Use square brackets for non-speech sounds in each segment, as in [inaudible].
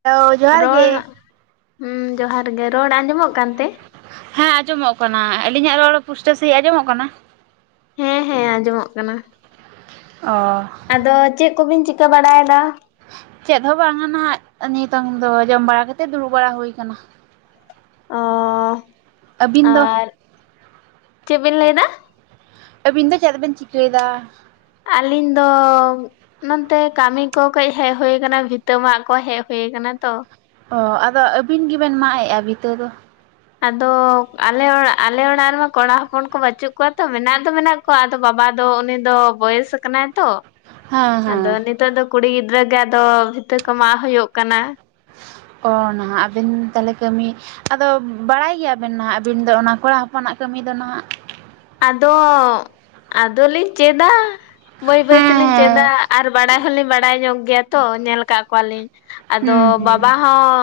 Hello ᱡᱚᱦᱟᱨ ᱨᱚᱲ, ᱜᱮ ᱦᱩᱸ ᱡᱚᱦᱟᱨ ᱜᱮ ᱨᱚᱲ ᱟᱸᱡᱚᱢᱚᱜ ᱠᱟᱱᱛᱮ? ᱦᱮᱸ ᱟᱸᱡᱚᱢᱚᱜ ᱠᱟᱱᱟ ᱾ ᱟᱞᱤᱧᱟᱜ ᱨᱚᱲ ᱯᱩᱥᱴᱟᱹᱣ ᱥᱟᱹᱦᱤᱡ ᱟᱸᱡᱚᱢᱚᱜ ᱠᱟᱱᱟ? ᱦᱮᱸ, ᱦᱮᱸ ᱟᱸᱡᱚᱢᱚᱜ ᱠᱟᱱᱟ᱾ ᱚᱸᱻ᱾ ᱟᱫᱚ ᱪᱮᱜ ᱠᱚᱵᱤᱱ ᱪᱤᱠᱟᱹ ᱵᱟᱲᱟᱭ ᱮᱫᱟ? ᱪᱮᱫ ᱦᱚᱸ ᱵᱟᱝᱟ ᱱᱚᱜᱼᱚᱭ ᱱᱤᱛᱚᱝ ᱫᱚ ᱡᱚᱢ ᱵᱟᱲᱟ ᱠᱟᱛᱮ ᱫᱩᱲᱩᱵ ᱵᱟᱲᱟ ᱦᱩᱭ ᱠᱟᱱᱟ᱾ ᱚ ᱟᱹᱵᱤᱱ ᱫᱚ ᱟᱨ ᱪᱮᱜ ᱵᱤᱱ ᱞᱟᱹᱭ ᱮᱫᱟ? ᱟᱹᱵᱤᱱ ᱫᱚ ᱪᱮᱫ ᱵᱤᱱ ᱪᱤᱠᱟᱹᱭ ᱮᱫᱟ? ᱟᱹᱞᱤᱧ ᱫᱚ ᱱᱚᱛᱮ ᱠᱟᱹᱢᱤ ᱠᱚ ᱠᱟᱹᱡ ᱦᱮᱡ ᱦᱩᱭ ᱠᱟᱱᱟ, ᱵᱷᱤᱛᱟᱹ ᱢᱟᱜ ᱠᱚ ᱦᱮᱡ ᱦᱩᱭ ᱠᱟᱱᱟ ᱛᱚ᱾ ᱚ ᱟᱫᱚ ᱟᱹᱵᱤᱱ ᱜᱮᱵᱮᱱ ᱢᱟᱜᱮᱜᱼᱟ ᱵᱷᱤᱛᱟᱹ ᱫᱚ? ᱟᱫᱚ ᱟᱞᱮ ᱚᱲᱟᱜ, ᱟᱞᱮ ᱚᱲᱟᱜ ᱨᱮᱢᱟ ᱠᱚᱲᱟ ᱦᱚᱯᱚᱱ ᱠᱚ ᱵᱟᱹᱪᱩᱜ ᱠᱚᱣᱟ ᱛᱚ, ᱢᱮᱱᱟᱜ ᱫᱚ ᱢᱮᱱᱟᱜ ᱟᱫᱚ ᱵᱟᱵᱟ ᱫᱚ ᱩᱱᱤ ᱫᱚ ᱵᱚᱭᱮᱥ ᱠᱟᱱᱟᱭ ᱛᱚ᱾ ᱦᱮᱸ ᱦᱮᱸ ᱟᱫᱚ ᱱᱤᱛᱚᱜ ᱫᱚ ᱠᱩᱲᱤ ᱜᱤᱫᱽᱨᱟᱹ ᱜᱮ ᱟᱫᱚ ᱵᱷᱤᱛᱟᱹ ᱠᱚ ᱢᱟᱜ ᱦᱩᱭᱳᱜ ᱠᱟᱱᱟ᱾ ᱚ ᱱᱟᱦᱟᱜ ᱟᱵᱮᱱ ᱛᱟᱦᱞᱮ ᱠᱟᱹᱢᱤ ᱟᱫᱚ ᱵᱟᱲᱟᱭ ᱜᱮᱭᱟᱵᱮᱱ ᱱᱟᱦᱟᱜ, ᱟᱹᱵᱤᱱ ᱫᱚ ᱚᱱᱟ ᱠᱚᱲᱟ ᱦᱚᱯᱚᱱᱟᱜ ᱠᱟᱹᱢᱤ ᱫᱚ ᱱᱟᱦᱟᱸᱜ? ᱟᱫᱚ ᱟᱫᱚᱞᱤᱧ ᱪᱮᱫᱼᱟ᱾ ᱵᱟᱹᱭ ᱵᱟᱹᱭ ᱦᱮᱸ ᱛᱮᱞᱤᱧ ᱪᱮᱫᱟ, ᱦᱮᱸ ᱟᱨ ᱵᱟᱲᱟᱭ ᱦᱚᱞᱤᱧ ᱵᱟᱲᱟᱭ ᱧᱚᱜ ᱜᱮᱭᱟ ᱛᱚ, ᱧᱮᱞ ᱠᱟᱜ ᱠᱚᱣᱟᱞᱤᱧ᱾ ᱟᱫᱚ ᱦᱩᱸ ᱦᱩᱸ ᱵᱟᱵᱟ ᱦᱚᱸ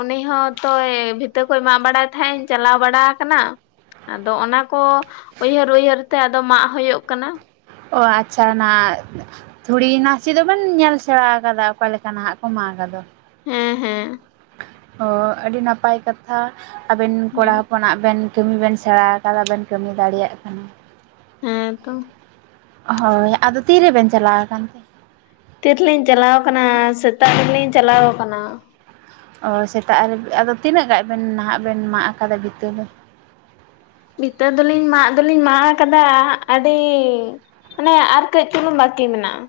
ᱩᱱᱤ ᱦᱚᱸᱼᱛᱚᱭ ᱵᱷᱤᱛᱟᱹ ᱠᱚᱭ ᱢᱟᱜ ᱵᱟᱲᱟᱭ ᱛᱟᱦᱮᱸᱜ, ᱤᱧ ᱪᱟᱞᱟᱣ ᱵᱟᱲᱟ ᱠᱟᱱᱟ᱾ ᱟᱫᱚ ᱚᱱᱟ ᱠᱚ ᱩᱭᱦᱟᱹᱨ-ᱩᱭᱦᱟᱹᱨ ᱛᱮ, ᱟᱫᱚ ᱢᱟᱜ ᱦᱩᱭᱳᱜ ᱠᱟᱱᱟ᱾ ᱚ ᱟᱪᱪᱷᱟ ᱚᱱᱟ ᱛᱷᱩᱲᱤ ᱱᱟᱥᱮ ᱫᱚ ᱵᱮᱱ ᱧᱮᱞ ᱥᱮᱬᱟ ᱟᱠᱟᱫᱟ᱾ ᱚᱠᱟ ᱞᱮᱠᱟ ᱱᱟᱦᱟᱜ ᱠᱚ ᱢᱟᱜᱟ ᱫᱚ? ᱦᱮᱸ, ᱦᱮᱸ᱾ ᱚ ᱟᱹᱰᱤ ᱱᱟᱯᱟᱭ ᱠᱟᱛᱷᱟ ᱟᱹᱵᱮᱱ ᱠᱚᱲᱟ ᱦᱮᱸ ᱦᱚᱯᱚᱱᱟᱜ ᱵᱮᱱ ᱠᱟᱹᱢᱤ ᱵᱮᱱ ᱥᱮᱬᱟ ᱟᱠᱟᱫᱟ ᱵᱮᱱ, ᱠᱟᱹᱢᱤ ᱫᱟᱲᱮᱭᱟᱜ ᱠᱟᱱᱟ᱾ ᱦᱮᱸ ᱛᱚ᱾ ᱦᱳᱭ, ᱟᱫᱚ ᱛᱤᱨᱮᱵᱮᱱ ᱪᱟᱞᱟᱣ ᱠᱟᱱ? ᱛᱤ ᱨᱮᱞᱤᱧ ᱪᱟᱞᱟᱣ ᱟᱠᱟᱱᱟ, ᱥᱮᱛᱟᱜ ᱨᱮᱞᱤᱧ ᱪᱟᱞᱟᱣ ᱟᱠᱟᱱᱟ᱾ ᱚ ᱥᱮᱛᱟᱜ ᱨᱮ, ᱟᱫᱚ ᱛᱤᱱᱟᱹᱜ ᱜᱟᱡᱽ ᱵᱮᱱ ᱱᱟᱦᱟᱜ ᱵᱮᱱ ᱢᱟᱜ ᱟᱠᱟᱫᱟ ᱵᱷᱤᱛᱟᱹ ᱫᱚ? ᱵᱷᱤᱛᱟᱹ ᱫᱚᱞᱤᱧ ᱢᱟᱜ ᱫᱚᱞᱤᱧ ᱢᱟᱜ ᱟᱠᱟᱫᱟ, ᱟᱹᱰᱤ ᱢᱟᱱᱮ ᱟᱨ ᱠᱟᱹᱡᱽ ᱪᱩᱞᱩᱝ ᱵᱟᱠᱤ ᱢᱮᱱᱟᱜᱼᱟ᱾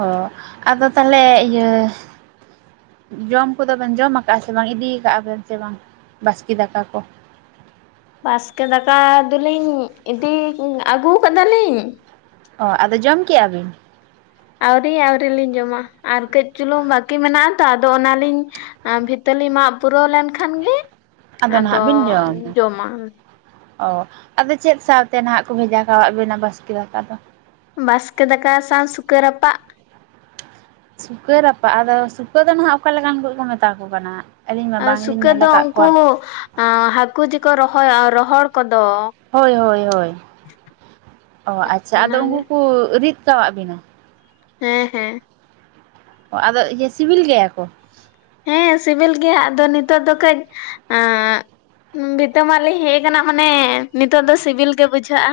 ᱚ ᱟᱫᱚ ᱛᱟᱦᱞᱮ ᱤᱭᱟᱹ ᱡᱚᱢ ᱠᱚᱫᱚ ᱵᱮᱱ ᱡᱚᱢ ᱟᱠᱟᱜᱼᱟ ᱥᱮ ᱵᱟᱝ ᱤᱫᱤᱠᱟᱜᱼᱟ? ᱵᱮᱱ ᱥᱮ ᱵᱟᱝ ᱵᱟᱥᱠᱮ ᱫᱟᱠᱟ ᱠᱚ? ᱵᱟᱥᱠᱮ ᱫᱟᱠᱟ ᱫᱚᱞᱤᱧ ᱤᱫᱤ ᱟᱹᱜᱩ ᱟᱠᱟᱫᱟᱞᱤᱧ᱾ ᱚ ᱟᱫᱚ ᱡᱚᱢ ᱠᱮᱜᱼᱟ, ᱵᱤᱱ? ᱟᱹᱣᱨᱤ ᱟᱹᱣᱨᱤ ᱞᱤᱧ ᱡᱚᱢᱟ ᱟᱨ ᱠᱟᱹᱡ ᱪᱩᱞᱩᱝ ᱵᱟᱹᱠᱤ ᱢᱮᱱᱟᱜ ᱛᱚ ᱟᱫᱚ ᱚᱱᱟᱞᱤᱧ ᱵᱷᱤᱛᱟᱞᱤ ᱢᱟᱜ ᱯᱩᱨᱟᱹᱣ ᱞᱮᱱᱠᱷᱟᱱ ᱜᱮ, ᱟᱫᱚ ᱡᱚᱢᱟ᱾ ᱚ ᱟᱫᱚ ᱪᱮᱫ ᱥᱟᱶᱛᱮ ᱱᱟᱦᱟᱜ ᱠᱚ ᱵᱷᱮᱡᱟ ᱠᱟᱜ ᱵᱮᱱᱟ ᱵᱟᱥᱠᱮ ᱫᱟᱠᱟ ᱫᱚ? ᱵᱟᱥᱠᱮ ᱫᱟᱠᱟ ᱥᱟᱶ ᱥᱩᱠᱟᱹ ᱨᱟᱯᱟᱜ᱾ ᱥᱩᱠᱟᱹ ᱨᱟᱯᱟᱜ, ᱟᱫᱚ ᱥᱩᱠᱟᱹ ᱫᱚ ᱱᱟᱦᱟᱜ ᱚᱠᱟ ᱞᱮᱠᱟᱱ ᱠᱚ ᱠᱚ ᱢᱮᱛᱟ ᱠᱚ ᱠᱟᱱᱟ? ᱟᱹᱞᱤᱧ ᱢᱟ ᱵᱟᱝᱞᱤᱧ ᱥᱩᱠᱮ ᱧᱮᱞ ᱫᱚ ᱟᱠᱟᱫ ᱠᱚᱣᱟ ᱩᱱᱠᱩ ᱦᱟᱹᱠᱩ ᱡᱮᱠᱚ ᱨᱚᱦᱚ ᱨᱚᱦᱚᱲ ᱠᱚᱫᱚ ᱦᱳᱭ ᱦᱳᱭ ᱦᱳᱭ, ᱚ ᱟᱪᱪᱷᱟ ᱟᱫᱚ ᱚᱱᱟᱜᱮ ᱩᱱᱠᱩ ᱠᱚ ᱨᱤᱫ ᱠᱟᱫ ᱵᱤᱱᱟ? ᱦᱮᱸ, ᱦᱮᱸ᱾ ᱚ ᱟᱫᱚ ᱤᱭᱟᱹ ᱥᱤᱵᱤᱞ ᱜᱮᱭᱟ ᱠᱚ? ᱦᱮᱸ ᱥᱤᱵᱤᱞ ᱜᱮᱭᱟ, ᱟᱫᱚ ᱱᱤᱛᱚᱜ ᱫᱚ ᱠᱟᱹᱡᱽ ᱵᱤᱛᱟᱹ ᱢᱟᱜᱞᱤ ᱦᱮᱡ ᱟᱠᱟᱱᱟ, ᱢᱟᱱᱮ ᱱᱤᱛᱚᱜ ᱫᱚ ᱥᱤᱵᱤᱞ ᱜᱮ ᱵᱩᱡᱷᱟᱹᱜᱼᱟ᱾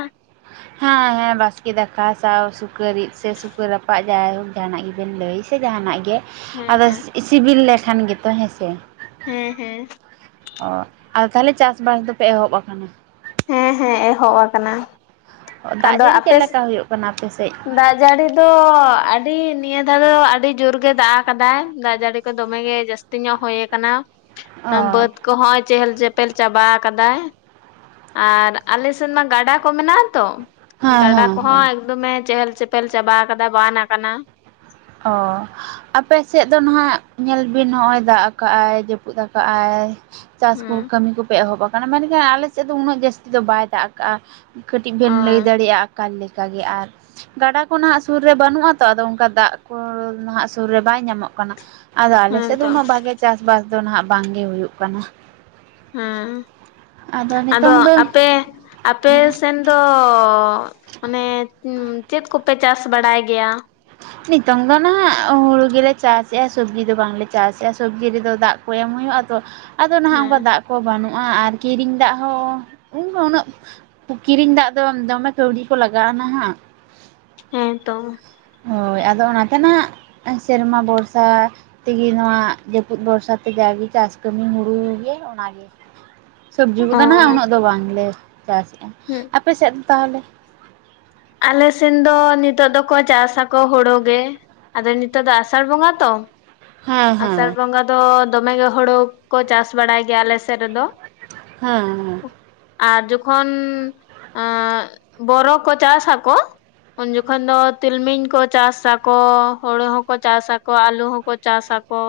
ᱦᱮᱸ ᱦᱮᱸ ᱵᱟᱥᱠᱮ ᱫᱟᱠᱟ ᱥᱟᱶ ᱥᱩᱠᱟᱹᱨᱤᱫ ᱥᱮ ᱥᱩᱠᱟᱹᱨ ᱨᱟᱯᱟᱜ ᱡᱟᱭᱦᱳᱠ ᱡᱟᱦᱟᱱᱟᱜ ᱜᱮᱵᱮᱱ ᱞᱟᱹᱭ᱾ ᱥᱮ ᱡᱟᱦᱟᱱᱟᱜ ᱜᱮ ᱦᱮᱸ ᱟᱫᱚ ᱦᱮᱸ ᱥᱤᱵᱤᱞ ᱞᱮᱠᱷᱟᱱ ᱜᱮᱛᱚ ᱦᱮᱸᱥᱮ ᱦᱮᱸ ᱦᱮᱸ ᱚ ᱟᱨ ᱛᱟᱦᱚᱞᱮ ᱪᱟᱥᱵᱟᱥ ᱫᱚᱯᱮ ᱮᱦᱚᱯ ᱠᱟᱱᱟ ᱦᱮᱸ ᱦᱮᱸ ᱮᱦᱚᱵ ᱟᱠᱟᱱᱟ ᱫᱟᱜ ᱟᱫᱚ ᱡᱟᱹᱲᱤ ᱪᱮᱫ ᱟᱯᱮ ᱞᱮᱠᱟ ᱦᱩᱭᱩᱜ ᱠᱟᱱᱟ ᱟᱯᱮ ᱥᱮᱫ? ᱫᱟᱜ ᱡᱟᱹᱲᱤ ᱫᱚ ᱟᱹᱰᱤ ᱱᱤᱭᱟᱹ ᱫᱷᱟᱣ ᱫᱚ ᱟᱹᱰᱤ ᱡᱳᱨ ᱜᱮ ᱫᱟᱜ ᱟᱠᱟᱫᱟᱭ ᱫᱟᱜ ᱡᱟᱹᱲᱤ ᱠᱚ ᱫᱚᱢᱮᱜ ᱜᱮ ᱡᱟᱹᱥᱛᱤ ᱛᱤᱧᱚᱜ ᱦᱳᱭ ᱠᱟᱱᱟ ᱚ ᱦᱮᱸ ᱵᱟᱹᱫᱽ ᱠᱚᱦᱚᱸᱚᱭ ᱪᱮᱦᱮᱞ ᱪᱮᱯᱮᱞ ᱪᱟᱵᱟ ᱠᱟᱫᱟᱭ ᱟᱨ ᱟᱞᱮᱥᱮᱫ ᱢᱟ ᱜᱟᱰᱟ ᱠᱚ ᱢᱮᱱᱟᱜ ᱟ ᱛᱚ ᱦᱮᱸ ᱜᱟᱰᱟ ᱦᱮᱸ ᱠᱚᱦᱚᱸ [unintelligible] ᱪᱮᱦᱮᱞ ᱪᱮᱯᱮᱞ ᱪᱟᱵᱟ ᱠᱟᱫᱟ ᱵᱟᱱ ᱟᱠᱟᱱᱟ ᱚ ᱟᱯᱮ ᱥᱮᱫ ᱫᱚ ᱱᱟᱦᱟᱜ ᱧᱮᱞ ᱵᱤᱱ ᱱᱚᱜᱼᱚᱭ ᱫᱟᱜ ᱠᱟᱜᱼᱟᱭ ᱡᱟᱹᱯᱩᱫ ᱟᱠᱟᱜ ᱟᱭ ᱪᱟᱥ ᱠᱚ ᱦᱮᱸ ᱠᱟᱹᱢᱤ ᱠᱚᱯᱮ ᱮᱦᱚᱵ ᱟᱠᱟᱱᱟ [unintelligible] ᱟᱞᱮ ᱥᱮᱫ ᱫᱚ ᱩᱱᱟᱹᱜ ᱡᱟᱹᱥᱛᱤ ᱫᱚ ᱵᱟᱭ ᱫᱟᱜ ᱠᱟᱜᱼᱟ ᱠᱟᱹᱴᱤᱡ ᱚ ᱵᱮᱱ ᱞᱟᱹᱭ ᱫᱟᱲᱮᱭᱟᱜᱼᱟ ᱚᱠᱟ ᱞᱮᱠᱟᱜᱮ ᱟᱨ ᱜᱟᱰᱟ ᱠᱚ ᱱᱟᱜ ᱥᱩᱨ ᱨᱮ ᱵᱟᱹᱱᱩᱜ ᱟᱛᱚ ᱟᱫᱚ ᱚᱱᱠᱟ ᱫᱟᱜ [unintelligible] ᱱᱟᱦᱟᱜ ᱥᱩᱨ ᱨᱮ ᱵᱟᱭ ᱧᱟᱢᱚᱜ ᱠᱟᱱᱟ ᱟᱫᱚ ᱟᱞᱮᱥᱮᱫ ᱫᱚ ᱦᱮᱸᱛᱚ ᱩᱱᱟᱹᱜ ᱵᱷᱟᱜᱮ ᱪᱟᱥᱵᱟᱥ ᱫᱚ ᱱᱟᱦᱟᱜ ᱵᱟᱝ ᱜᱮ ᱦᱩᱭᱩᱜ ᱠᱟᱱᱟ ᱦᱮᱸ ᱟᱫᱚ ᱱᱤᱛᱚᱝ ᱫᱚ ᱟᱯᱮ ᱟᱯᱮ ᱦᱮᱸ ᱥᱮᱱ ᱚ ᱟᱱᱮ ᱪᱮᱫ ᱠᱚᱯᱮ ᱪᱟᱥ ᱵᱟᱲᱟᱭ ᱜᱮᱭᱟ? ᱱᱤᱛᱚᱝ ᱫᱚ ᱱᱟᱦᱟᱜ ᱦᱩᱲᱩ ᱜᱮᱞᱮ ᱪᱟᱥᱮᱫᱼᱟ ᱥᱚᱵᱽᱡᱤ ᱫᱚ ᱵᱟᱝᱞᱮ ᱪᱟᱥᱮᱫᱼᱟ ᱥᱚᱵᱽᱡᱤ ᱨᱮᱫᱚ ᱫᱟᱜ ᱠᱚ ᱮᱢ ᱦᱩᱭᱩᱜᱼᱟ ᱛᱚ ᱟᱫᱚ ᱱᱟᱦᱟᱜ ᱦᱮᱸ ᱚᱱᱠᱟ ᱫᱟᱜ ᱠᱚ ᱵᱟᱹᱱᱩᱜᱼᱟ ᱟᱨ ᱠᱤᱨᱤᱧ ᱫᱟᱜ ᱦᱚᱸ, ᱩᱱ ᱩᱱᱟᱹᱜ ᱠᱤᱨᱤᱧ ᱫᱟᱜ ᱫᱚ ᱫᱚᱢᱮ ᱠᱟᱹᱣᱰᱤ ᱠᱚ ᱞᱟᱜᱟᱜᱼᱟ ᱱᱟᱦᱟᱜ ᱦᱮᱸ ᱛᱚ ᱦᱳᱭ ᱟᱫᱚ ᱚᱱᱟᱛᱮ ᱱᱟᱜ ᱥᱮᱨᱢᱟ ᱵᱚᱨᱥᱟ ᱛᱮᱜᱮ ᱱᱚᱣᱟ ᱡᱟᱹᱯᱩᱫ ᱵᱷᱚᱨᱥᱟ ᱛᱮ ᱡᱟᱜᱮ ᱪᱟᱥ ᱠᱟᱹᱢᱤ ᱦᱩᱲᱩ ᱜᱮ ᱚᱱᱟᱜᱮ ᱥᱚᱵᱽᱡᱤ ᱠᱚᱫᱚ ᱚ ᱱᱟᱦᱟᱸᱜ ᱩᱱᱟᱹᱜ ᱫᱚ ᱵᱟᱝᱞᱮ ᱪᱟᱥᱮᱫᱼᱟ [unintelligible] ᱟᱯᱮᱥᱮᱫ ᱛᱟᱦᱚᱞᱮ? ᱟᱞᱮᱥᱮᱱ ᱫᱚ ᱱᱤᱛᱚᱜ ᱫᱚᱠᱚ ᱪᱟᱥᱟᱠᱚ ᱦᱩᱲᱳ ᱜᱮ ᱟᱫᱚ ᱱᱤᱛᱚᱜ ᱫᱚ ᱟᱥᱟᱲ ᱵᱚᱸᱜᱟ ᱛᱚ ᱦᱮᱸ ᱟᱥᱟᱲ ᱦᱮᱸ ᱵᱚᱸᱜᱟ ᱫᱚ ᱫᱚᱢᱮ ᱜᱮ ᱦᱳᱲᱳ ᱠᱚ ᱪᱟᱥ ᱵᱟᱲᱟᱭ ᱜᱮᱭᱟ ᱟᱞᱮ ᱥᱮᱫ ᱨᱮᱫᱚ ᱦᱮᱸ [unintelligible] ᱟᱨ ᱡᱚᱠᱷᱚᱱ ᱵᱚᱨᱚ ᱠᱚ ᱪᱟᱥ ᱟᱠᱚ ᱩᱱ ᱡᱚᱠᱷᱚᱱ ᱫᱚ ᱛᱤᱞᱢᱤᱧ ᱠᱚ ᱪᱟᱥᱟᱠᱚ ᱦᱳᱲᱩ ᱦᱚᱸᱠᱚ ᱪᱟᱥᱟᱠᱚ ᱟᱞᱩ ᱦᱚᱸ ᱠᱚ ᱪᱟᱥ ᱟᱠᱚ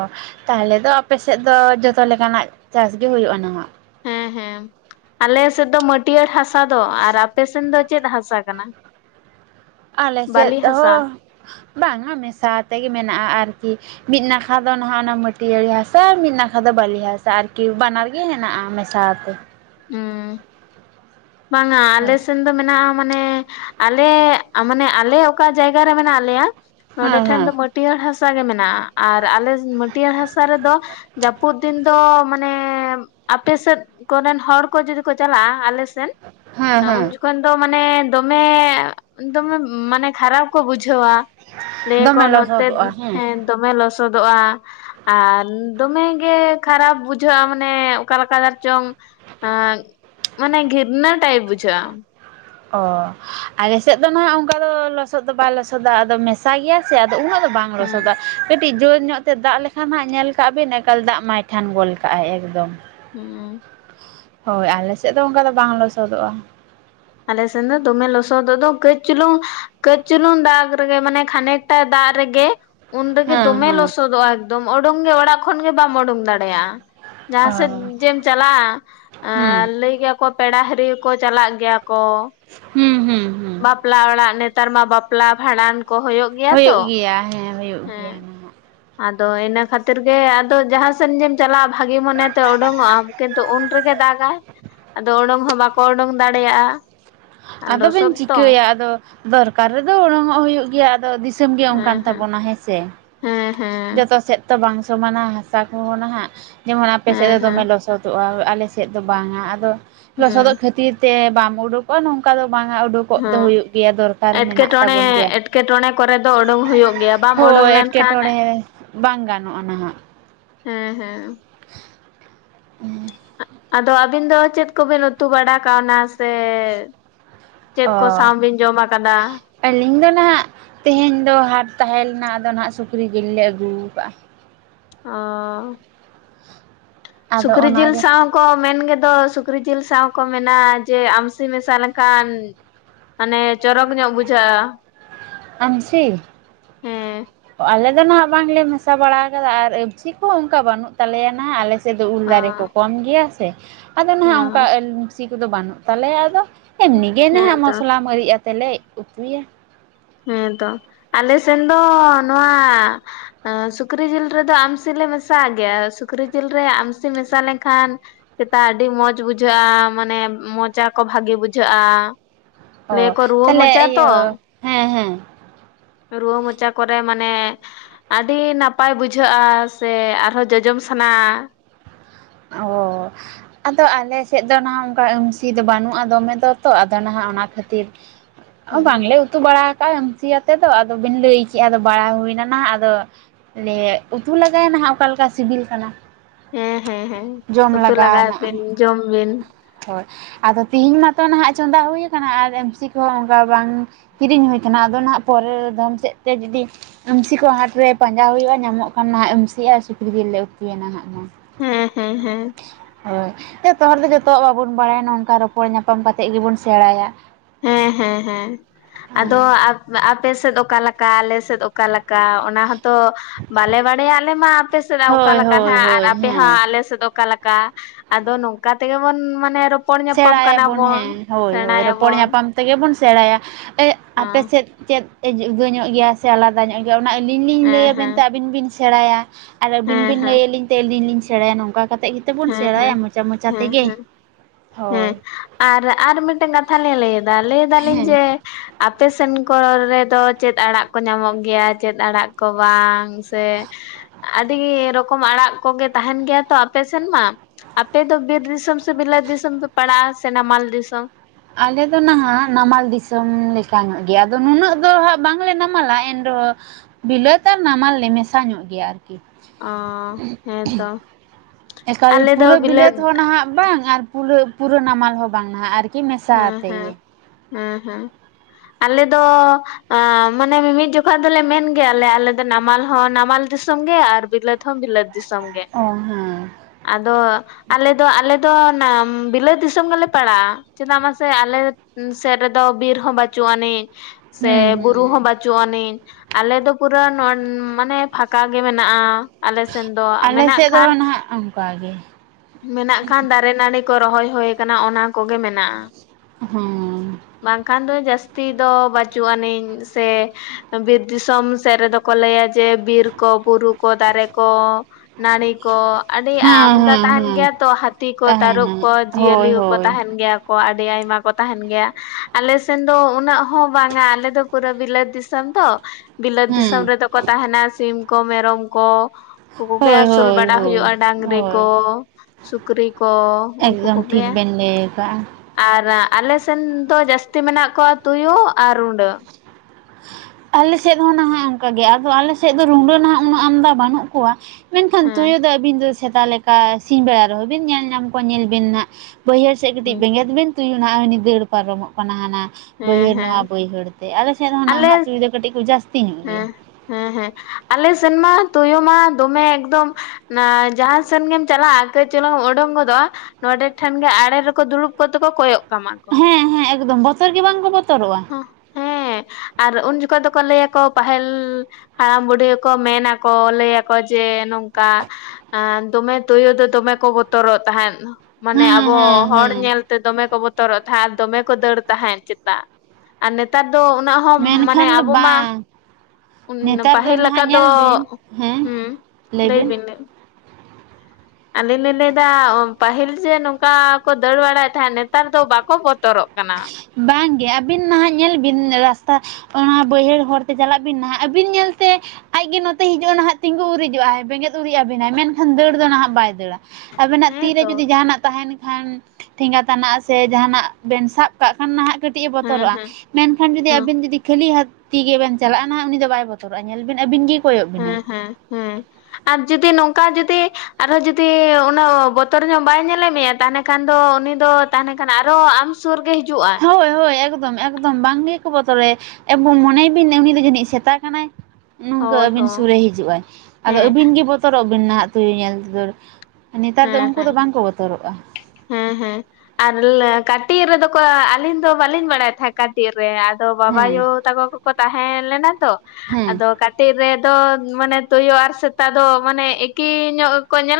ᱚ ᱛᱟᱦᱚᱞᱮ ᱫᱚ ᱟᱯᱮ ᱥᱮᱫ ᱫᱚ ᱡᱚᱛᱚ ᱞᱮᱠᱟᱱᱟᱜ ᱪᱟᱥ ᱜᱮ ᱦᱩᱭᱩᱜᱼᱟ ᱱᱟᱦᱟᱜ ᱦᱮᱸ ᱦᱮᱸ ᱟᱞᱮ ᱥᱮᱫ ᱫᱚ ᱢᱟᱹᱴᱤᱭᱟ. ᱲ ᱦᱟᱥᱟ ᱫᱚ ᱟᱨ ᱟᱯᱮᱥᱮᱫ ᱫᱚ ᱪᱮᱫ ᱦᱟᱥᱟ ᱠᱟᱱᱟ? [unintelligible] ᱟᱞᱮᱥᱮᱫ ᱵᱟᱹᱞᱤ ᱦᱟᱥᱟ ᱦᱚᱸ ᱵᱟᱝᱟ ᱢᱮᱥᱟ ᱟᱛᱮᱜᱮ ᱢᱮᱱᱟᱜᱼᱟ ᱟᱨᱠᱤ ᱢᱤᱫ ᱱᱟᱠᱷᱟ ᱫᱚ ᱱᱟᱦᱟᱸᱜ ᱚᱱᱟ ᱢᱟᱹᱴᱤᱭᱟᱹᱲᱤ ᱦᱟᱥᱟ ᱢᱤᱫ ᱱᱟᱠᱷᱟ ᱫᱚ ᱵᱟᱹᱞᱤ ᱦᱟᱥᱟ ᱟᱨᱠᱤ ᱵᱟᱱᱟᱨ ᱜᱮ ᱦᱮᱱᱟᱜᱼᱟ, ᱢᱮ ᱥᱟᱣᱛᱮ ᱦᱩᱸ, ᱵᱟᱝᱟ ᱟᱞᱮ ᱦᱳᱭ ᱥᱮᱱ ᱫᱚ ᱢᱮᱱᱟᱜᱼᱟ ᱢᱟᱱᱮ ᱟᱞᱮ ᱢᱟᱱᱮ ᱟᱞᱮ ᱚᱠᱟ ᱡᱟᱭᱜᱟ ᱨᱮ ᱢᱮᱱᱟᱜ ᱞᱮᱭᱟ ᱱᱚᱰᱮ ᱦᱮᱸ ᱴᱷᱮᱱ ᱦᱮᱸ ᱫᱚ ᱢᱟᱹᱴᱭᱟᱹᱲ ᱦᱟᱥᱟ ᱜᱮ ᱢᱮᱱᱟᱜᱼᱟ, ᱟᱨ ᱟᱞᱮ ᱢᱟᱹᱴᱭᱟᱹᱲ ᱦᱟᱥᱟ ᱨᱮᱫᱚ ᱡᱟᱹᱯᱩᱫ ᱫᱤᱱ ᱫᱚ ᱢᱟᱱᱮ ᱮᱸ ᱟᱯᱮ ᱥᱮᱫ ᱠᱚᱨᱮᱱ ᱦᱚᱲ ᱠᱚ ᱡᱩᱫᱤ ᱠᱚ ᱪᱟᱞᱟᱜᱼᱟ ᱟᱞᱮᱥᱮᱫ, ᱦᱮᱸ ᱩᱱ ᱡᱚᱠᱷᱚᱱ ᱢᱟᱱᱮ ᱫᱚᱢᱮ ᱫᱚᱢᱮ ᱢᱟᱱᱮ ᱠᱷᱟᱨᱟᱯ ᱠᱚ ᱵᱩ ᱡᱷᱟᱹᱣᱟ ᱞᱮᱭᱟ ᱠᱚ ᱫᱚᱢᱮ ᱱᱚᱛᱮ ᱞᱚᱥᱚᱫᱚᱜᱼᱟ ᱦᱮᱸ ᱫᱚᱢᱮ ᱞᱚᱥᱚᱫᱚᱜᱼᱟ᱾ ᱟᱨ ᱫᱚᱢᱮᱜᱮ ᱠᱷᱟᱨᱟᱯ ᱵᱩᱡᱷᱟᱹᱜᱼᱟ ᱢᱟᱱᱮ ᱚᱠᱟᱞᱮᱠᱟ ᱠᱟᱨ ᱪᱚᱝ ᱟᱸ ᱢᱟᱱᱮ ᱜᱤᱨᱱᱟ ᱴᱟᱭᱯ ᱵᱩᱡᱷᱟᱹᱜᱼᱟ᱾ ᱚ᱾ ᱟᱞᱮ ᱥᱮᱫ ᱫᱚ ᱱᱟᱦᱟᱸᱜ ᱚᱱᱠᱟ ᱫᱚ ᱞᱚᱥᱚᱫ ᱫᱚ ᱵᱟᱭ ᱞᱚᱥᱚᱫᱟ ᱟᱫᱚ ᱢᱮᱥᱟ ᱜᱮᱭᱟ ᱥᱮ ᱟᱫᱚ ᱩᱱᱟᱹᱜ ᱫᱚ ᱵᱟᱝ ᱦᱩᱸ ᱞᱚᱥᱚᱫᱟᱜᱼᱟ᱾ ᱠᱟᱹᱴᱤᱡ ᱡᱳᱨ ᱧᱚᱜ ᱛᱮ ᱫᱟᱜ ᱞᱮᱠᱷᱟᱱ ᱦᱟᱸᱜ ᱧᱮᱞ ᱠᱟᱜ ᱵᱤᱱ ᱮᱠᱟᱞ ᱫᱟᱜ ᱢᱟᱭ ᱴᱷᱟᱱ ᱜᱚᱫ ᱠᱟᱜᱼᱟᱭ ᱮᱠᱫᱚᱢ᱾ ᱦᱩᱸ᱾ ᱦᱳᱭ ᱟᱞᱮᱥᱮᱫ ᱫᱚ ᱚᱱᱠᱟ ᱫᱚ ᱵᱟᱝ ᱞᱚᱥᱚᱫᱚᱜᱼᱟ᱾ ᱟᱞᱮ ᱥᱮᱱ ᱫᱚ ᱫᱚᱢᱮ ᱞᱚᱥᱚᱫᱚᱜ ᱫᱚ ᱠᱟᱹᱪᱩᱞᱩᱝ ᱠᱟᱹᱪᱩᱞᱩᱝ ᱫᱟᱜᱽ ᱨᱮᱜᱮ ᱢᱟᱱᱮ ᱜᱷᱟᱱᱮᱜ ᱴᱟᱭ ᱫᱟᱜ ᱨᱮᱜᱮ ᱩᱱ ᱨᱮᱜᱮ ᱦᱮᱸ ᱫᱚᱢᱮ ᱦᱮᱸ ᱞᱚᱥᱚᱫᱚᱜᱼᱟ, ᱮᱠᱫᱚᱢ ᱩᱰᱩᱝ ᱜᱮ ᱚᱲᱟᱜ ᱠᱷᱚᱱᱜ ᱵᱟᱢ ᱩᱰᱩᱝ ᱫᱟᱲᱮᱭᱟᱜᱼᱟ᱾ ᱚ ᱡᱟᱦᱟᱸ ᱥᱮᱫ ᱡᱮᱢ ᱪᱟᱞᱟᱜᱼᱟ ᱦᱩᱸ ᱟᱸ ᱞᱟᱹᱭ ᱜᱮᱭᱟ ᱠᱚ ᱯᱮᱲᱟ ᱦᱤᱨᱤ ᱠᱚ ᱪᱟᱞᱟᱜ ᱜᱮᱭᱟ᱾ ᱠᱚ ᱦᱩᱸ ᱦᱩᱸ᱾ ᱦᱩᱸ ᱵᱟᱯᱞᱟ ᱚᱲᱟᱜ ᱱᱮᱛᱟᱨ ᱢᱟ ᱵᱟᱯᱞᱟ, ᱵᱷᱟᱸᱰᱟᱱ ᱠᱚ ᱦᱩᱭᱩᱜ ᱦᱩᱭᱩᱜ ᱜᱮᱭᱟ ᱦᱮᱸ ᱦᱩᱭᱩᱜ ᱜᱮᱭᱟ ᱱᱟᱦᱟᱸᱜ᱾ ᱟᱫᱚ ᱤᱱᱟᱹ ᱠᱷᱟᱛᱤᱨ ᱜᱮ ᱟᱫᱚ ᱡᱟᱦᱟᱸᱥᱮᱱ ᱜᱮᱢ ᱪᱟᱞᱟᱜᱼᱟ, ᱵᱷᱟᱜᱤ ᱢᱚᱱᱮᱛᱮ ᱚᱰᱳᱝᱚᱜ ᱟᱢ ᱠᱤᱱᱛᱩ ᱩᱱ ᱨᱮᱜᱮ ᱫᱟᱜᱟᱭ, ᱟᱫᱚ ᱩᱰᱩᱝ ᱦᱚᱸ ᱵᱟᱠᱚ ᱩᱰᱩᱝ ᱫᱟᱲᱮᱭᱟᱜᱼᱟ᱾ ᱟᱨ ᱟᱫᱚ ᱵᱮᱱ ᱞᱚᱥᱚᱫ ᱛᱚ ᱪᱤᱠᱟᱹᱭᱟ ᱟᱫᱚ ᱫᱚᱨᱠᱟᱨ ᱨᱮᱫᱚ ᱩᱰᱩᱝᱚᱜ ᱦᱩᱭᱩᱜ ᱜᱮᱭᱟ ᱟᱫᱚ᱾ ᱫᱤ ᱥᱚᱢ ᱜᱮ ᱚᱱᱠᱟᱱ ᱦᱮᱸ ᱦᱮᱸ ᱛᱟᱵᱚᱱᱟ ᱦᱮᱸᱥᱮ? ᱦᱮᱸ ᱦᱮᱸ᱾ ᱚᱠᱟ ᱥᱮᱫ ᱛᱚ ᱵᱟᱝ ᱥᱚᱢᱟᱱᱟ ᱦᱟᱥᱟ ᱠᱚᱦᱚᱸ ᱱᱟᱦᱟᱸᱜ ᱡᱮᱢᱚᱱ ᱟᱯᱮ ᱦᱮᱸ ᱥᱮᱫ ᱫᱚᱢᱮ ᱦᱮᱸ ᱞᱚᱥᱚᱫ ᱫᱚᱜᱼᱟ ᱟᱞᱮᱥᱮᱫ ᱫᱚ ᱵᱟᱝᱟ ᱟᱫᱚ ᱦᱩᱸ ᱞᱚᱥᱚᱫᱚᱜ ᱠᱷᱟᱹᱛᱤᱨ ᱛᱮ ᱵᱟᱢ ᱩᱰᱩᱠ ᱠᱚ ᱱᱚᱝᱠᱟ ᱫᱚ ᱵᱟᱝᱟ ᱩᱰᱩᱠ ᱠᱚᱜ ᱫᱚ ᱦᱚᱸ ᱦᱩᱭᱩᱜ ᱜᱮᱭᱟ ᱫᱚᱨᱠᱟᱨ ᱢᱮᱱᱟᱜ ᱮᱴᱠᱮᱴᱚᱬᱮ ᱛᱟᱵᱚᱱ ᱜᱮᱭᱟ, ᱮᱴᱠᱮᱴᱚᱬᱮ ᱠᱚᱨᱮ ᱫᱚ ᱳᱰᱳᱝ ᱦᱩᱭᱩᱜ ᱜᱮᱭᱟ ᱵᱟᱢ ᱳᱰᱳᱝ ᱦᱳᱭ ᱞᱮᱱᱠᱷᱟᱱ ᱠᱮᱴᱚᱬᱮ ᱵᱟᱝ ᱜᱟᱱᱚᱜᱼᱟ ᱱᱟᱦᱟᱸᱜ᱾ ᱦᱮᱸ ᱦᱮᱸ᱾ ᱦᱩᱸ᱾ ᱟᱫᱚ ᱟᱹᱵᱤᱱ ᱫᱚ ᱪᱮᱫ ᱠᱚᱵᱤᱱ ᱩᱛᱩ ᱵᱟᱲᱟ ᱠᱟᱣᱱᱟ? ᱥᱮ ᱪᱮᱫ ᱚ ᱠᱚ ᱥᱟᱶ ᱵᱤᱱ ᱡᱚᱢ ᱠᱟᱫᱟ? ᱟᱹᱞᱤᱧ ᱫᱚ ᱱᱟᱦᱟᱸᱜ ᱛᱮᱦᱮᱧ ᱫᱚ ᱦᱟᱴ ᱛᱟᱦᱮᱸ ᱞᱮᱱᱟ ᱟᱫᱚ ᱱᱟᱦᱟᱸᱜ ᱥᱩᱠᱨᱤ ᱡᱤᱞ ᱞᱮ ᱟᱹᱜᱩ ᱠᱟᱜᱼᱟ᱾ ᱚᱻ ᱟᱫᱚ ᱥᱩᱠᱨᱤ ᱡᱤᱞ ᱚᱱᱟᱜᱮ ᱥᱟᱶ ᱠᱚ ᱢᱮᱱ ᱜᱮᱫᱚ ᱥᱩᱠᱨᱤ ᱡᱤᱞ ᱥᱟᱶ ᱠᱚ ᱢᱮᱱᱟ ᱡᱮ ᱟᱢᱥᱤ ᱢᱮᱥᱟ ᱞᱮᱱᱠᱷᱟᱱ ᱦᱟᱱᱮ ᱪᱚᱨᱚᱠ ᱧᱚᱜ ᱵᱩᱡᱷᱟᱹᱜᱼᱟ? ᱟᱢᱥᱤ? ᱦᱮᱸ ᱟᱞᱮ ᱫᱚ ᱱᱟᱦᱟᱸᱜ ᱵᱟᱝᱞᱮ ᱢᱮᱥᱟ ᱵᱟᱲᱟ ᱠᱟᱫᱟ ᱟᱨ ᱟᱢᱥᱤ ᱠᱚᱦᱚᱸ ᱚᱝᱠᱟ ᱵᱟᱹᱱᱩᱜ ᱛᱟᱞᱮᱭᱟ ᱱᱟᱦᱟᱸᱜ, ᱟᱞᱮ ᱥᱮᱫ ᱫᱚ ᱩᱞ ᱚ ᱫᱟᱨᱮ ᱠᱚ ᱠᱚᱢ ᱜᱮᱭᱟ ᱥᱮ ᱟᱫᱚ ᱱᱟᱦᱟᱸᱜ ᱚᱱᱠᱟ ᱚ ᱟᱹᱞ ᱟᱢᱥᱤ ᱠᱚᱫᱚ ᱵᱟᱹᱱᱩᱜ ᱛᱟᱞᱮᱭᱟ, ᱟᱫᱚ ᱮᱢᱱᱤᱜ ᱦᱮᱸ ᱱᱟᱦᱟᱸᱜ ᱛᱚ ᱢᱚᱥᱞᱟ ᱢᱟᱹᱨᱤᱡ ᱟᱛᱮ ᱞᱮ ᱩᱛᱩᱭᱟ᱾ ᱦᱮᱸᱛᱚ ᱟᱞᱮ ᱥᱮᱱ ᱫᱚ ᱱᱚᱣᱟ ᱥᱩᱠᱨᱤ ᱡᱤᱞ ᱨᱮᱫᱚ ᱟᱢᱥᱤ ᱞᱮ ᱢᱮᱥᱟᱜ ᱜᱮᱭᱟ, ᱥᱩᱠᱨᱤ ᱡᱤᱞ ᱨᱮ ᱟᱢᱥᱤ ᱢᱮᱥᱟ ᱞᱮᱱᱠᱷᱟᱱ ᱥᱮᱛᱟᱜ ᱟᱹᱰᱤ ᱢᱚᱸᱡᱽ ᱵᱩᱡᱷᱟᱹᱜᱼᱟ ᱢᱟᱱᱮ ᱢᱚᱪᱟ ᱠᱚ ᱵᱷᱟᱜᱮ ᱵᱩᱡᱷᱟᱹᱜᱼᱟ᱾ ᱚ ᱞᱟᱹᱟᱠᱚ ᱨᱩᱣᱟᱹ ᱛᱟᱦᱞᱮ ᱢᱚᱪᱟ ᱛᱚ᱾ ᱤᱭᱟᱹ ᱦᱮᱸ ᱦᱮᱸ ᱨᱩᱣᱟᱹ ᱢᱩᱪᱟ ᱠᱚᱨᱮ ᱢᱟᱱᱮ ᱟᱹᱰᱤ ᱱᱟᱯᱟᱭ ᱵᱩᱡᱷᱟᱹᱜᱼᱟ ᱥᱮ ᱟᱨᱦᱚᱸ ᱡᱚᱡᱚᱢ ᱥᱟᱱᱟᱼᱟ᱾ ᱚ ᱟᱫᱚ ᱟᱞᱮ ᱥᱮᱫ ᱫᱚ [unintelligible] ᱚᱱᱠᱟ ᱟᱢᱥᱤ ᱫᱚ ᱵᱟᱹᱱᱩᱜᱼᱟ ᱫᱚᱢᱮ ᱫᱚᱛᱚ ᱟᱫᱚ ᱱᱟᱦᱟᱸᱜ ᱚᱱᱟ ᱠᱷᱟᱹᱛᱤᱨ ᱵᱟᱝᱞᱮ ᱩᱛᱩ ᱵᱟᱲᱟ ᱠᱟᱜᱼᱟ ᱟᱢᱥᱤᱭᱟᱛᱮ ᱫᱚ ᱟᱫᱚ ᱵᱤᱱ ᱞᱟᱹᱭ ᱠᱮᱜᱼᱟ ᱟᱫᱚ ᱵᱟᱲᱟ ᱦᱩᱭᱱᱟ ᱱᱟᱜ ᱟᱫᱚ ᱞᱮ ᱩᱛᱩ ᱞᱮᱟᱜᱟᱭᱟ ᱱᱟᱦᱟᱸᱜ ᱚᱠᱟᱞᱮᱠᱟ ᱥᱤᱵᱤᱞ ᱠᱟᱱᱟ᱾ ᱦᱮᱸ ᱦᱮᱸ ᱦᱮᱸ ᱡᱚᱢ ᱩᱛᱩ ᱞᱟᱜᱟᱣ ᱞᱟᱜᱟᱣᱮᱭ ᱱᱟᱜ ᱵᱤᱱ ᱡᱚᱢ ᱵᱤᱱ᱾ ᱦᱳᱭ ᱟᱫᱚ ᱛᱤᱦᱤᱧ ᱢᱟᱛᱚ ᱱᱟᱦᱟᱸᱜ ᱪᱚᱸᱫᱟ ᱦᱩᱭᱟᱠᱟᱱᱟ ᱟᱨ ᱮᱢᱥᱤ ᱠᱚᱦᱚᱸ ᱚᱱᱠᱟ ᱵᱟᱝ ᱠᱤᱨᱤᱧ ᱦᱩᱭ ᱠᱟᱱᱟ ᱟᱫᱚ ᱱᱟᱜ ᱯᱚᱨᱮ ᱫᱚᱢ ᱥᱮᱫ ᱛᱮ ᱡᱩᱫᱤ ᱮᱢᱥᱤ ᱠᱚ ᱦᱟᱴᱨᱮ ᱨᱮ ᱯᱟᱸᱡᱟ ᱦᱩᱭᱩᱜᱼᱟ ᱧᱟᱢᱚᱜ ᱠᱷᱟᱱ ᱮᱢᱥᱤᱜᱼᱟ ᱥᱩᱠᱨᱤ ᱡᱤᱞ ᱞᱮ ᱩᱛᱮ ᱱᱟ ᱦᱟᱸᱜ ᱦᱚᱸ ᱦᱮᱸ ᱦᱮᱸ ᱦᱮᱸ ᱦᱳᱭ ᱡᱚᱛᱚ ᱦᱚᱲ ᱫᱚ ᱡᱚᱛᱚᱣᱟᱜ ᱵᱟᱵᱚᱱ ᱵᱟᱲᱟᱭᱟ ᱱᱚ ᱱᱚᱝᱠᱟ ᱨᱚᱯᱚᱲ ᱧᱟᱯᱟᱢ ᱠᱟᱛᱮᱜ ᱜᱮᱵᱚᱱ ᱥᱮᱬᱟᱭᱟ᱾ ᱦᱮᱸ ᱦᱮᱸ ᱦᱮᱸ ᱟᱫᱚ ᱟᱯᱮ ᱥᱮᱫ ᱚᱠᱟᱞᱮᱠᱟ ᱟᱞᱮ ᱥᱮᱫ ᱚᱠᱟᱞᱮᱠᱟ ᱚᱱᱟ ᱦᱚᱸᱛᱚ ᱵᱟᱞᱮ ᱵᱟᱲᱟᱭᱟ ᱟᱞᱮ ᱢᱟ ᱟᱯᱮ ᱥᱮᱫ ᱚᱠᱟ ᱦᱳᱭ ᱞᱮᱠᱟ ᱦᱳᱭ ᱱᱟᱦᱟᱸᱜ ᱟᱨ ᱦᱳᱭ ᱟᱯᱮ ᱦᱚᱸ ᱦᱮᱸ ᱟᱞᱮ ᱥᱮᱫ ᱚᱠᱟ ᱞᱮᱠᱟ ᱟᱫᱚ ᱱᱚᱝᱠᱟ ᱛᱮᱜᱮ ᱵᱚᱱ ᱢᱟᱱᱮ ᱨᱚᱯ ᱥᱮᱲᱟᱭᱟᱵᱚᱱ ᱦᱮᱸ ᱦᱳᱭ ᱦᱳᱭ ᱨᱳᱯᱚᱲ ᱧᱟ ᱥᱮᱬᱟᱭᱟᱵᱚᱱ ᱧᱟᱯᱟᱢ ᱛᱮᱜᱮ ᱵᱚᱱ ᱥᱮᱬᱟᱭᱟ ᱮ ᱟᱯᱮ ᱦᱮᱸ ᱥᱮᱫ ᱪᱮᱫ ᱮ ᱡᱩᱫᱟᱹ ᱧᱚᱜ ᱜᱮᱭᱟ᱾ ᱥᱮ ᱟᱞᱟᱫᱟ ᱧᱚᱜ ᱜᱮᱭᱟ ᱚᱱᱟ ᱟᱹᱞᱤᱧ ᱞᱤᱧ ᱦᱮᱸ ᱞᱟᱹᱭᱟᱵᱮᱱᱛᱮ ᱦᱮᱸ ᱟᱹᱵᱤᱱ ᱵᱤᱱ ᱥᱮᱬᱟᱭᱟ ᱟᱨ ᱟᱹᱵᱤᱱ ᱦᱮᱸ ᱵᱤᱱ ᱦᱮᱸ ᱞᱟᱹᱭᱟᱞᱤᱧ ᱛᱮ ᱟᱹᱞᱤᱧ ᱞᱤᱧ ᱥᱮᱬᱟᱭᱟ ᱱᱚᱝᱠᱟ ᱠᱟᱛᱮᱫ ᱜᱮᱛᱵᱚᱱ ᱦᱮᱸ ᱥᱮᱬᱟᱭᱟ ᱦᱮᱸ ᱢᱚᱪᱟ ᱢᱚᱪᱟ ᱦᱮᱸ ᱛᱮᱜᱮ ᱦᱮᱸ ᱦᱮᱸ ᱦᱳᱭ ᱟᱨ ᱟᱨ ᱢᱤᱫᱴᱮᱱ ᱠᱟᱛᱷᱟ ᱞᱤᱧ ᱞᱟᱹᱭᱫᱟ ᱞᱟᱹᱭ ᱫᱟᱞᱤᱧ ᱦᱮᱸ ᱡᱮ ᱟᱯᱮ ᱥᱮᱱ ᱠᱚ ᱨᱮᱫᱚ ᱪᱮᱫ ᱟᱲᱟᱜ ᱠᱚ ᱧᱟᱢᱚᱜ ᱜᱮᱭᱟ ᱪᱮᱫ ᱟᱲᱟᱜ ᱠᱚ ᱵᱟᱝ ᱥᱮ? ᱟᱹᱰᱤ ᱜᱮ ᱨᱚᱠᱚᱢ ᱟᱲᱟᱜ ᱠᱚᱜᱮ ᱛᱟᱦᱮᱱ ᱜᱮᱭᱟ ᱛᱚ ᱟᱯᱮ ᱥᱮᱱ ᱢᱟ ᱟᱯᱮ ᱫᱚ ᱵᱤᱨ ᱫᱤᱥᱚᱢ ᱥᱮ ᱵᱤᱞᱟᱹ ᱫᱤᱥᱚᱢ ᱯᱮ ᱯᱟᱲᱟᱜᱼᱟ ᱥᱮ ᱱᱟᱢᱟᱞ ᱫᱤᱥᱚᱢ? ᱟᱞᱮ ᱫᱚ ᱱᱟᱦᱟᱸᱜ ᱱᱟᱢᱟᱞ ᱫᱤᱥᱚᱢ ᱞᱮᱠᱟ ᱧᱚᱜ ᱜᱮᱭᱟ ᱟᱫᱚ ᱱᱩᱱᱟᱹᱜ ᱫᱚ ᱦᱟᱸᱜ ᱵᱟᱝᱞᱮ ᱱᱟᱢᱞᱟ ᱮᱱᱨᱮᱦᱚᱸ᱾ ᱵᱤᱞᱟᱹᱛ ᱟᱨ ᱱᱟᱢᱟᱞ ᱞᱮ ᱢᱮᱥᱟ ᱧᱚᱜ ᱜᱮᱭᱟ ᱟᱨᱠᱤ᱾ ᱚ ᱦᱮᱸᱛᱚ ᱮᱠᱟᱞ ᱟᱞᱮ ᱫᱚ ᱯᱩᱨᱟᱹ ᱵᱤᱞᱟᱹᱛ ᱦᱚᱸ ᱱᱟᱦᱟᱸᱜ ᱵᱟᱝ ᱟᱨ ᱯᱟᱹ ᱯᱩᱨᱟᱹ ᱱᱟᱢᱟᱞ ᱦᱚᱸ ᱵᱟᱝ ᱱᱟᱦᱟᱸᱜ ᱟᱨ ᱠᱤ ᱢᱮᱥᱟ ᱦᱮᱸ ᱟᱛᱮ ᱦᱮᱸ ᱜᱮ᱾ ᱦᱮᱸ ᱦᱮᱸ ᱟᱞᱮ ᱫᱚ ᱟᱸ ᱢᱟᱱᱮ ᱢᱤᱢᱤᱫ ᱡᱚᱠᱷᱟ ᱫᱚᱞᱮ ᱢᱮᱱ ᱜᱮᱭᱟᱞᱮ ᱟᱞᱮ ᱫᱚ ᱱᱟᱢᱟᱞ ᱦᱚᱸ ᱱᱟᱢᱟᱞ ᱫᱤᱥᱚᱢ ᱜᱮ ᱟᱨ ᱵᱤᱞᱟᱹᱛ ᱛᱚ ᱵᱤᱞᱟᱹᱛ ᱫᱤᱥᱚᱢᱚᱢ ᱜᱮ᱾ ᱚ ᱦᱮᱸ, ᱟᱫᱚ ᱟᱞᱮ ᱫᱚ ᱟᱞᱮ ᱫᱚ ᱚᱱᱟ ᱵᱤᱞᱟᱹᱛ ᱫᱤᱥᱚᱢ ᱜᱮᱞᱮ ᱯᱟᱲᱟᱜᱼᱟ᱾ ᱪᱮᱫᱟᱜ ᱢᱟᱥᱮ ᱟᱞᱮ ᱥᱮᱫ ᱨᱮᱫᱚ ᱵᱤᱨ ᱦᱚᱸ ᱵᱟᱪᱩᱜ ᱟᱹᱱᱤᱡ ᱥᱮ ᱦᱩᱸ ᱵᱩᱨᱩ ᱦᱚᱸ ᱦᱩᱸ ᱵᱟᱪ ᱚᱪᱩᱜ ᱟᱹᱱᱤᱡ ᱟᱞᱮ ᱫᱚ ᱯᱩᱨᱟᱹ ᱢᱟᱱᱮ ᱯᱷᱟᱠᱟ ᱜᱮ ᱢᱮᱱᱟᱜᱼᱟ᱾ ᱟᱞᱮ ᱥᱮᱱ ᱫᱚ ᱟᱞᱮ ᱢᱮᱱᱟᱜ ᱥᱮᱫ ᱫᱚ ᱠᱷᱟᱱ ᱱᱟᱦᱟᱜ ᱚᱱᱠᱟ ᱜᱮ [inaudible] ᱢᱮᱱᱟᱜ ᱠᱷᱟᱱ ᱫᱟᱨ ᱫᱟᱨᱮ ᱱᱟᱹᱲᱤ ᱠᱚ ᱨᱚᱦᱚᱭ ᱦᱩᱭ ᱟᱠᱟᱱᱟ ᱚᱱᱟ ᱠᱚᱜᱮ ᱢᱮᱱᱟᱜᱼᱟ᱾ ᱦᱚᱸ ᱵᱟᱝᱠᱷᱟᱱ ᱫᱚ ᱡᱟᱹᱥᱛᱤ ᱫᱚ ᱵᱟᱹᱪᱩᱜ ᱟᱹᱱᱤᱡ ᱥᱮ, ᱵᱤᱨ ᱫᱤᱥᱚᱢ ᱥᱮᱫ ᱨᱮᱫᱚ ᱠᱚ ᱞᱟᱹᱭᱟ ᱡᱮ ᱵᱤᱨ ᱠᱚ ᱵᱩᱨᱩ ᱠᱚ ᱫᱟᱨᱮ ᱠᱚ, ᱱᱟᱹᱲᱤ ᱠᱚ ᱟᱹᱰᱤ ᱦᱮᱸ ᱟᱢᱫᱟ ᱦᱮᱸ ᱛᱟᱦᱮᱱ ᱦᱮᱸ ᱜᱮᱭᱟ ᱛᱚ ᱦᱟᱹᱛᱤ ᱠᱚ ᱛᱟᱹᱨᱩᱵ ᱛᱟᱦᱮᱱᱟ ᱠᱚ ᱦᱳᱭ ᱡᱤᱭᱟᱹᱞᱤ ᱠᱚᱠᱚ ᱦᱳᱭ ᱛᱟᱦᱮᱱ ᱜᱮᱭᱟ᱾ ᱠᱚ ᱟᱹᱰᱤ ᱟᱭᱢᱟ ᱠᱚ ᱛᱟᱦᱮᱸᱱ ᱜᱮᱭᱟ᱾ ᱟᱞᱮ ᱥᱮᱱ ᱫᱚ ᱩᱱᱟᱹᱜ ᱦᱚᱸ ᱵᱟᱝ-ᱟ ᱟᱞᱮ ᱫᱚ ᱯᱩᱨᱟᱹ ᱵᱤᱞᱟᱹᱛ ᱫᱤᱥᱚᱢ ᱛᱚ ᱵᱤᱞᱟᱹᱛ ᱦᱮᱸ ᱫᱤᱥᱚᱢ ᱨᱮᱫᱚ ᱠᱚ ᱛᱟᱦᱮᱸᱱᱟ ᱥᱤᱢ ᱠᱚ ᱢᱮᱨᱚᱢ ᱠᱚ ᱠᱩ ᱠᱚᱜᱮ ᱦᱳᱭ ᱟᱹᱥᱩᱞ ᱦᱳᱭ ᱵᱟᱲᱟ ᱦᱳᱭ ᱦᱩᱭᱩᱜ-ᱟ ᱰᱟᱝᱨᱤ ᱦᱳᱭ ᱠᱚ ᱥᱩᱠᱨᱤ ᱠᱚ, ᱩᱱᱠᱩ ᱮᱠᱫᱚᱢ ᱠᱚᱜᱮ ᱴᱷᱤᱠ ᱵᱮᱱ ᱞᱟᱹᱭ ᱟᱠᱟᱜ-ᱟ᱾ ᱟᱨ ᱟᱞᱮ ᱥᱮᱱ ᱫᱚ ᱡᱟᱹᱥᱛᱤ ᱢᱮᱱᱟᱜ ᱠᱚᱣᱟ ᱛᱩᱭᱩ ᱟᱨ ᱨᱩᱸᱰᱟᱹ᱾ ᱟᱞᱮ ᱥᱮᱫ ᱦᱚᱸ ᱱᱟᱦᱟᱜ ᱚᱱᱠᱟ ᱜᱮ ᱟᱫᱚ ᱟᱞᱮ ᱥᱮᱫ ᱫᱚ ᱨᱩᱰᱟᱹ ᱱᱦᱟᱜ ᱩᱱᱟᱹᱜ ᱟᱢᱫᱟ ᱵᱟᱹᱱᱩᱜ ᱠᱚᱣᱟ᱾ ᱢᱮᱱᱠᱷᱟᱱ ᱦᱮᱸ ᱛᱩᱭᱩ ᱫᱚ ᱟᱹᱵᱤᱱ ᱫᱚ ᱥᱮᱛᱟ ᱞᱮᱠᱟ ᱥᱤᱧ ᱵᱮᱲᱟ ᱨᱮᱦᱚᱸ ᱵᱤᱱ ᱧᱮᱞ ᱧᱟᱢ ᱠᱚᱣᱟ ᱧᱮᱞ ᱵᱤᱱ ᱦᱟᱜ ᱵᱟᱹᱭᱦᱟᱹᱲ ᱪᱮᱫ ᱠᱟᱹᱴᱤᱡ ᱦᱮᱸ ᱵᱮᱸᱜᱮᱫ ᱵᱮᱱ ᱛᱩᱭᱩ ᱱᱦᱟᱜ ᱩᱱᱤ ᱫᱟᱹᱲ ᱯᱟᱨᱚᱢᱚᱜ ᱠᱟᱱᱟ ᱦᱟᱱᱟ ᱦᱮᱸ ᱵᱟᱹᱭᱦᱟᱹᱲ ᱱᱚᱣᱟ ᱦᱮᱸ ᱵᱟᱹᱭᱦᱟᱹᱲ ᱛᱮ ᱟᱫᱚ ᱟᱞᱮ ᱱᱟᱦᱟᱜ ᱛᱤ ᱨᱮᱫᱚ ᱠᱟᱹᱴᱤᱡ ᱠᱚ ᱡᱟᱥ ᱦᱮᱸ ᱦᱮᱸ ᱦᱮᱸ ᱟᱞᱮ ᱥᱮᱱ ᱢᱟ ᱛᱳᱭᱳ ᱢᱟ ᱫᱚᱢᱮ ᱮᱠᱫᱚᱢ ᱱᱟ ᱡᱟᱦᱟᱸ ᱥᱮᱱ ᱜᱮᱢ ᱪᱟᱞᱟᱜ-ᱟ ᱠᱟᱹᱡ ᱪᱚᱞᱚᱝ ᱳᱰᱳᱝ ᱜᱚᱫ-ᱟ ᱱᱚᱸᱰᱮ ᱴᱷᱮᱱᱜᱮ ᱟᱲᱮ ᱨᱮᱠᱚ ᱫᱩᱲᱩᱵ ᱠᱚᱜ ᱛᱮᱠᱚ ᱠᱚᱭᱚᱜ ᱠᱟᱢᱟ᱾ ᱠᱚ ᱦᱮᱸ ᱦᱮᱸ ᱮᱠᱫᱚᱢ ᱵᱚᱛᱚᱨ ᱜᱮ ᱵᱟᱝᱠᱚ ᱵᱚᱛᱚᱨᱚᱜ-ᱟ᱾ ᱦᱚᱸ ᱦᱮᱸ ᱟᱨ ᱩᱱ ᱡᱚᱠᱷᱚᱡ ᱫᱚᱠᱚ ᱞᱟᱹᱭᱟ ᱠᱚ ᱯᱟᱦᱮᱞ ᱦᱟᱲᱟᱢ ᱵᱩᱰᱦᱷᱤ ᱠᱚ ᱠᱚ ᱢᱮᱱᱟᱠᱚ ᱞᱟᱹᱭ ᱟᱠᱚ ᱡᱮ ᱱᱚᱝᱠᱟ ᱮ ᱫᱚᱢᱮ ᱛᱩᱭᱩ ᱫᱚ ᱫᱚᱢᱮ ᱠᱚ ᱵᱚᱛᱚᱨᱚᱜ ᱛᱟᱦᱮᱸᱫ, ᱢᱟᱱᱮ ᱦᱮᱸ ᱟᱵᱚ ᱦᱮᱸ ᱦᱚᱲ ᱦᱮᱸ ᱧᱮᱞᱛᱮ ᱫᱚᱢᱮ ᱠᱚ ᱵᱚᱛᱚᱨᱚᱜ ᱛᱟᱦᱮᱸᱫ ᱟᱨ ᱫᱚᱢᱮ ᱠᱚ ᱫᱟᱹᱲ ᱛᱟᱦᱮᱸᱫ ᱪᱮᱛᱟ᱾ ᱟᱨ ᱱᱮᱛᱟᱨ ᱫᱚ ᱩᱱᱟᱹᱜ ᱦᱚᱸ ᱢᱟᱱᱮ ᱢᱮᱱᱠᱷᱟᱱ ᱫᱚ ᱟᱵᱚ ᱢᱟ ᱵᱟᱝ ᱩᱸ ᱱᱮᱛᱟᱨ ᱯᱟᱹᱦᱤᱞ ᱞᱮᱠᱟ ᱱᱟᱦᱟᱜ ᱫᱚ ᱧᱮᱞ ᱵᱤᱱ ᱦᱮᱸ ᱦᱩᱸ ᱞᱟᱹᱭ ᱵᱤᱱ ᱞᱟᱹᱭ ᱟᱹᱞᱤᱧ ᱞᱤᱧ ᱞᱟᱹᱭ ᱫᱟ ᱯᱟᱹᱦᱤᱞ ᱡᱮ ᱱᱚᱝᱠᱟ ᱠᱚ ᱫᱟᱹᱲ ᱵᱟᱲᱟᱭᱮᱫ ᱛᱟᱦᱮᱸᱫ ᱱᱮᱛᱟᱨ ᱫᱚ ᱵᱟᱠᱚ ᱵᱚᱛᱚᱨᱚᱜ ᱠᱟᱱᱟ᱾ ᱵᱟᱝᱜᱮ ᱟᱹᱵᱤᱱ ᱱᱟᱦᱟᱜ ᱧᱮᱞ ᱵᱤᱱ ᱨᱟᱥᱛᱟ ᱚᱱᱟ ᱵᱟᱹᱭᱦᱟᱹᱲ ᱦᱚᱨᱛᱮ ᱪᱟᱞᱟᱜ ᱵᱤᱱ ᱱᱟᱦᱟᱜ ᱟᱹᱵᱤᱱ ᱧᱮᱞᱛᱮ ᱟᱡᱜᱮ ᱱᱚᱛᱮ ᱦᱤᱡᱩᱜ-ᱟ ᱱᱟᱦᱟᱜ ᱛᱤᱸᱜᱩ ᱩᱨᱤᱡᱚᱜ ᱟᱭ ᱵᱮᱸᱜᱮᱫ ᱩᱨᱤᱡ ᱟᱵᱤᱱᱟᱭ ᱢᱮᱱᱠᱷᱟᱱ ᱫᱟᱹᱲ ᱫᱚ ᱱᱟᱦᱟᱜ ᱵᱟᱭ ᱫᱟᱹᱲᱟ᱾ ᱟᱵᱮᱱᱟᱜ ᱦᱮᱸ ᱛᱤᱨᱮ ᱛᱚ ᱡᱩᱫᱤ ᱡᱟᱦᱟᱱᱟᱜ ᱛᱟᱦᱮᱱ ᱠᱷᱟᱱ ᱴᱷᱮᱸᱜᱟ ᱛᱟᱱᱟᱜ ᱥᱮ ᱡᱟᱦᱟᱱᱟᱜ ᱵᱮᱱ ᱥᱟᱵ ᱠᱟᱜ ᱠᱷᱟᱱ ᱱᱟᱦᱟᱜ ᱠᱟᱹᱴᱤᱡ ᱮ ᱦᱮᱸ ᱵᱚᱛᱚᱨᱚᱜ-ᱟ ᱦᱮᱸ ᱢᱮᱱᱠᱷᱟᱱ ᱡᱩᱫᱤ ᱦᱮᱸ ᱟᱹᱵᱤᱱ ᱡᱩᱫᱤ ᱠᱷᱟᱹᱞᱤ ᱦᱟᱛ ᱛᱤᱮᱵᱮᱱ ᱪᱟᱞᱟᱜ-ᱟ ᱱᱦᱟᱜ ᱩᱱᱤ ᱫᱚ ᱵᱟᱭ ᱵᱚᱛᱚᱨᱚᱜ-ᱟ ᱧᱮᱞᱵᱤᱱ ᱟᱹᱵᱤᱱ ᱜᱮ ᱠᱚᱭᱚᱜ ᱵᱤᱱᱟ ᱦᱮᱸ ᱦᱮᱸ ᱦᱮᱸ ᱟᱨ ᱡᱩᱫᱤ ᱱᱚᱝᱠᱟ ᱡᱩᱫᱤ ᱟᱨᱦᱚᱸ ᱡᱩᱫᱤ ᱩᱱᱟᱹᱜ ᱵᱚᱛᱚᱨ ᱧᱚᱜ ᱵᱟᱭ ᱧᱮᱞᱮ ᱢᱮᱭᱟ ᱛᱟᱦᱚᱞᱮ ᱠᱷᱟᱱ ᱫᱚ ᱩᱱᱤ ᱫᱚ ᱛᱟᱦᱱᱮ ᱠᱷᱟᱱ ᱟᱨᱚ ᱟᱢ ᱥᱩᱨ ᱜᱮᱭ ᱦᱤᱡᱩᱜ ᱟᱭ, ᱦᱳᱭ ᱦᱳᱭ ᱮᱠᱫᱚᱢ ᱮᱠᱫᱚᱢ ᱵᱟᱝ ᱜᱮᱠᱚ ᱵᱚᱛᱚᱨᱮ ᱮᱵᱚ ᱢᱚᱱᱮᱭ ᱵᱤᱱ ᱩᱱᱤ ᱫᱚ ᱡᱟᱹᱱᱤᱡ ᱥᱮᱛᱟ ᱠᱟᱱᱟᱭ ᱱᱚᱝᱠᱟᱹ ᱦᱳᱭ ᱟᱹᱵᱤᱱ ᱦᱳᱭ ᱥᱩᱨᱮ ᱦᱤᱡᱩᱜ ᱟᱭ ᱟᱫᱚ ᱦᱮᱸ ᱟᱹᱵᱤᱱ ᱜᱮ ᱵᱚᱛᱚᱨᱚᱜ ᱵᱤᱱ ᱱᱟᱦᱟᱜ ᱛᱩᱭᱩ ᱧᱮᱞ ᱛᱮᱫᱚ ᱱᱮᱛᱟᱨ ᱫᱚ ᱦᱮᱸ ᱩᱝᱠᱩ ᱫᱚ ᱦᱮᱸ ᱵᱟᱝᱠᱚ ᱵᱚᱛᱚᱨᱚᱜ-ᱟ᱾ ᱦᱮᱸ ᱦᱮᱸ ᱟᱨ ᱠᱟᱹᱴᱤᱡ ᱨᱮᱫᱚ ᱠᱚ ᱟᱹᱞᱤᱧ ᱫᱚ ᱵᱟᱹᱞᱤᱧ ᱵᱟᱲᱟᱭᱮᱫ ᱛᱟᱦᱮᱸᱫ ᱠᱟᱹᱴᱤᱡ ᱨᱮ ᱟᱫᱚ ᱵᱟᱵᱟ ᱦᱮᱸ ᱭᱳ ᱛᱟᱠᱚ ᱠᱚᱠᱚ ᱛᱟᱦᱮᱸ ᱞᱮᱱᱟ ᱛᱚ ᱦᱮᱸ ᱟᱫᱚ ᱠᱟ ᱴᱤᱜ ᱨᱮ ᱫᱚ ᱢᱟᱱᱮ ᱛᱳᱭᱳ ᱟᱨ ᱥᱮᱛᱟ ᱫᱚ ᱢᱟᱱᱮ ᱮᱠᱤ ᱧᱚᱜ ᱜᱮ ᱠᱚ ᱧᱮᱞᱚᱜ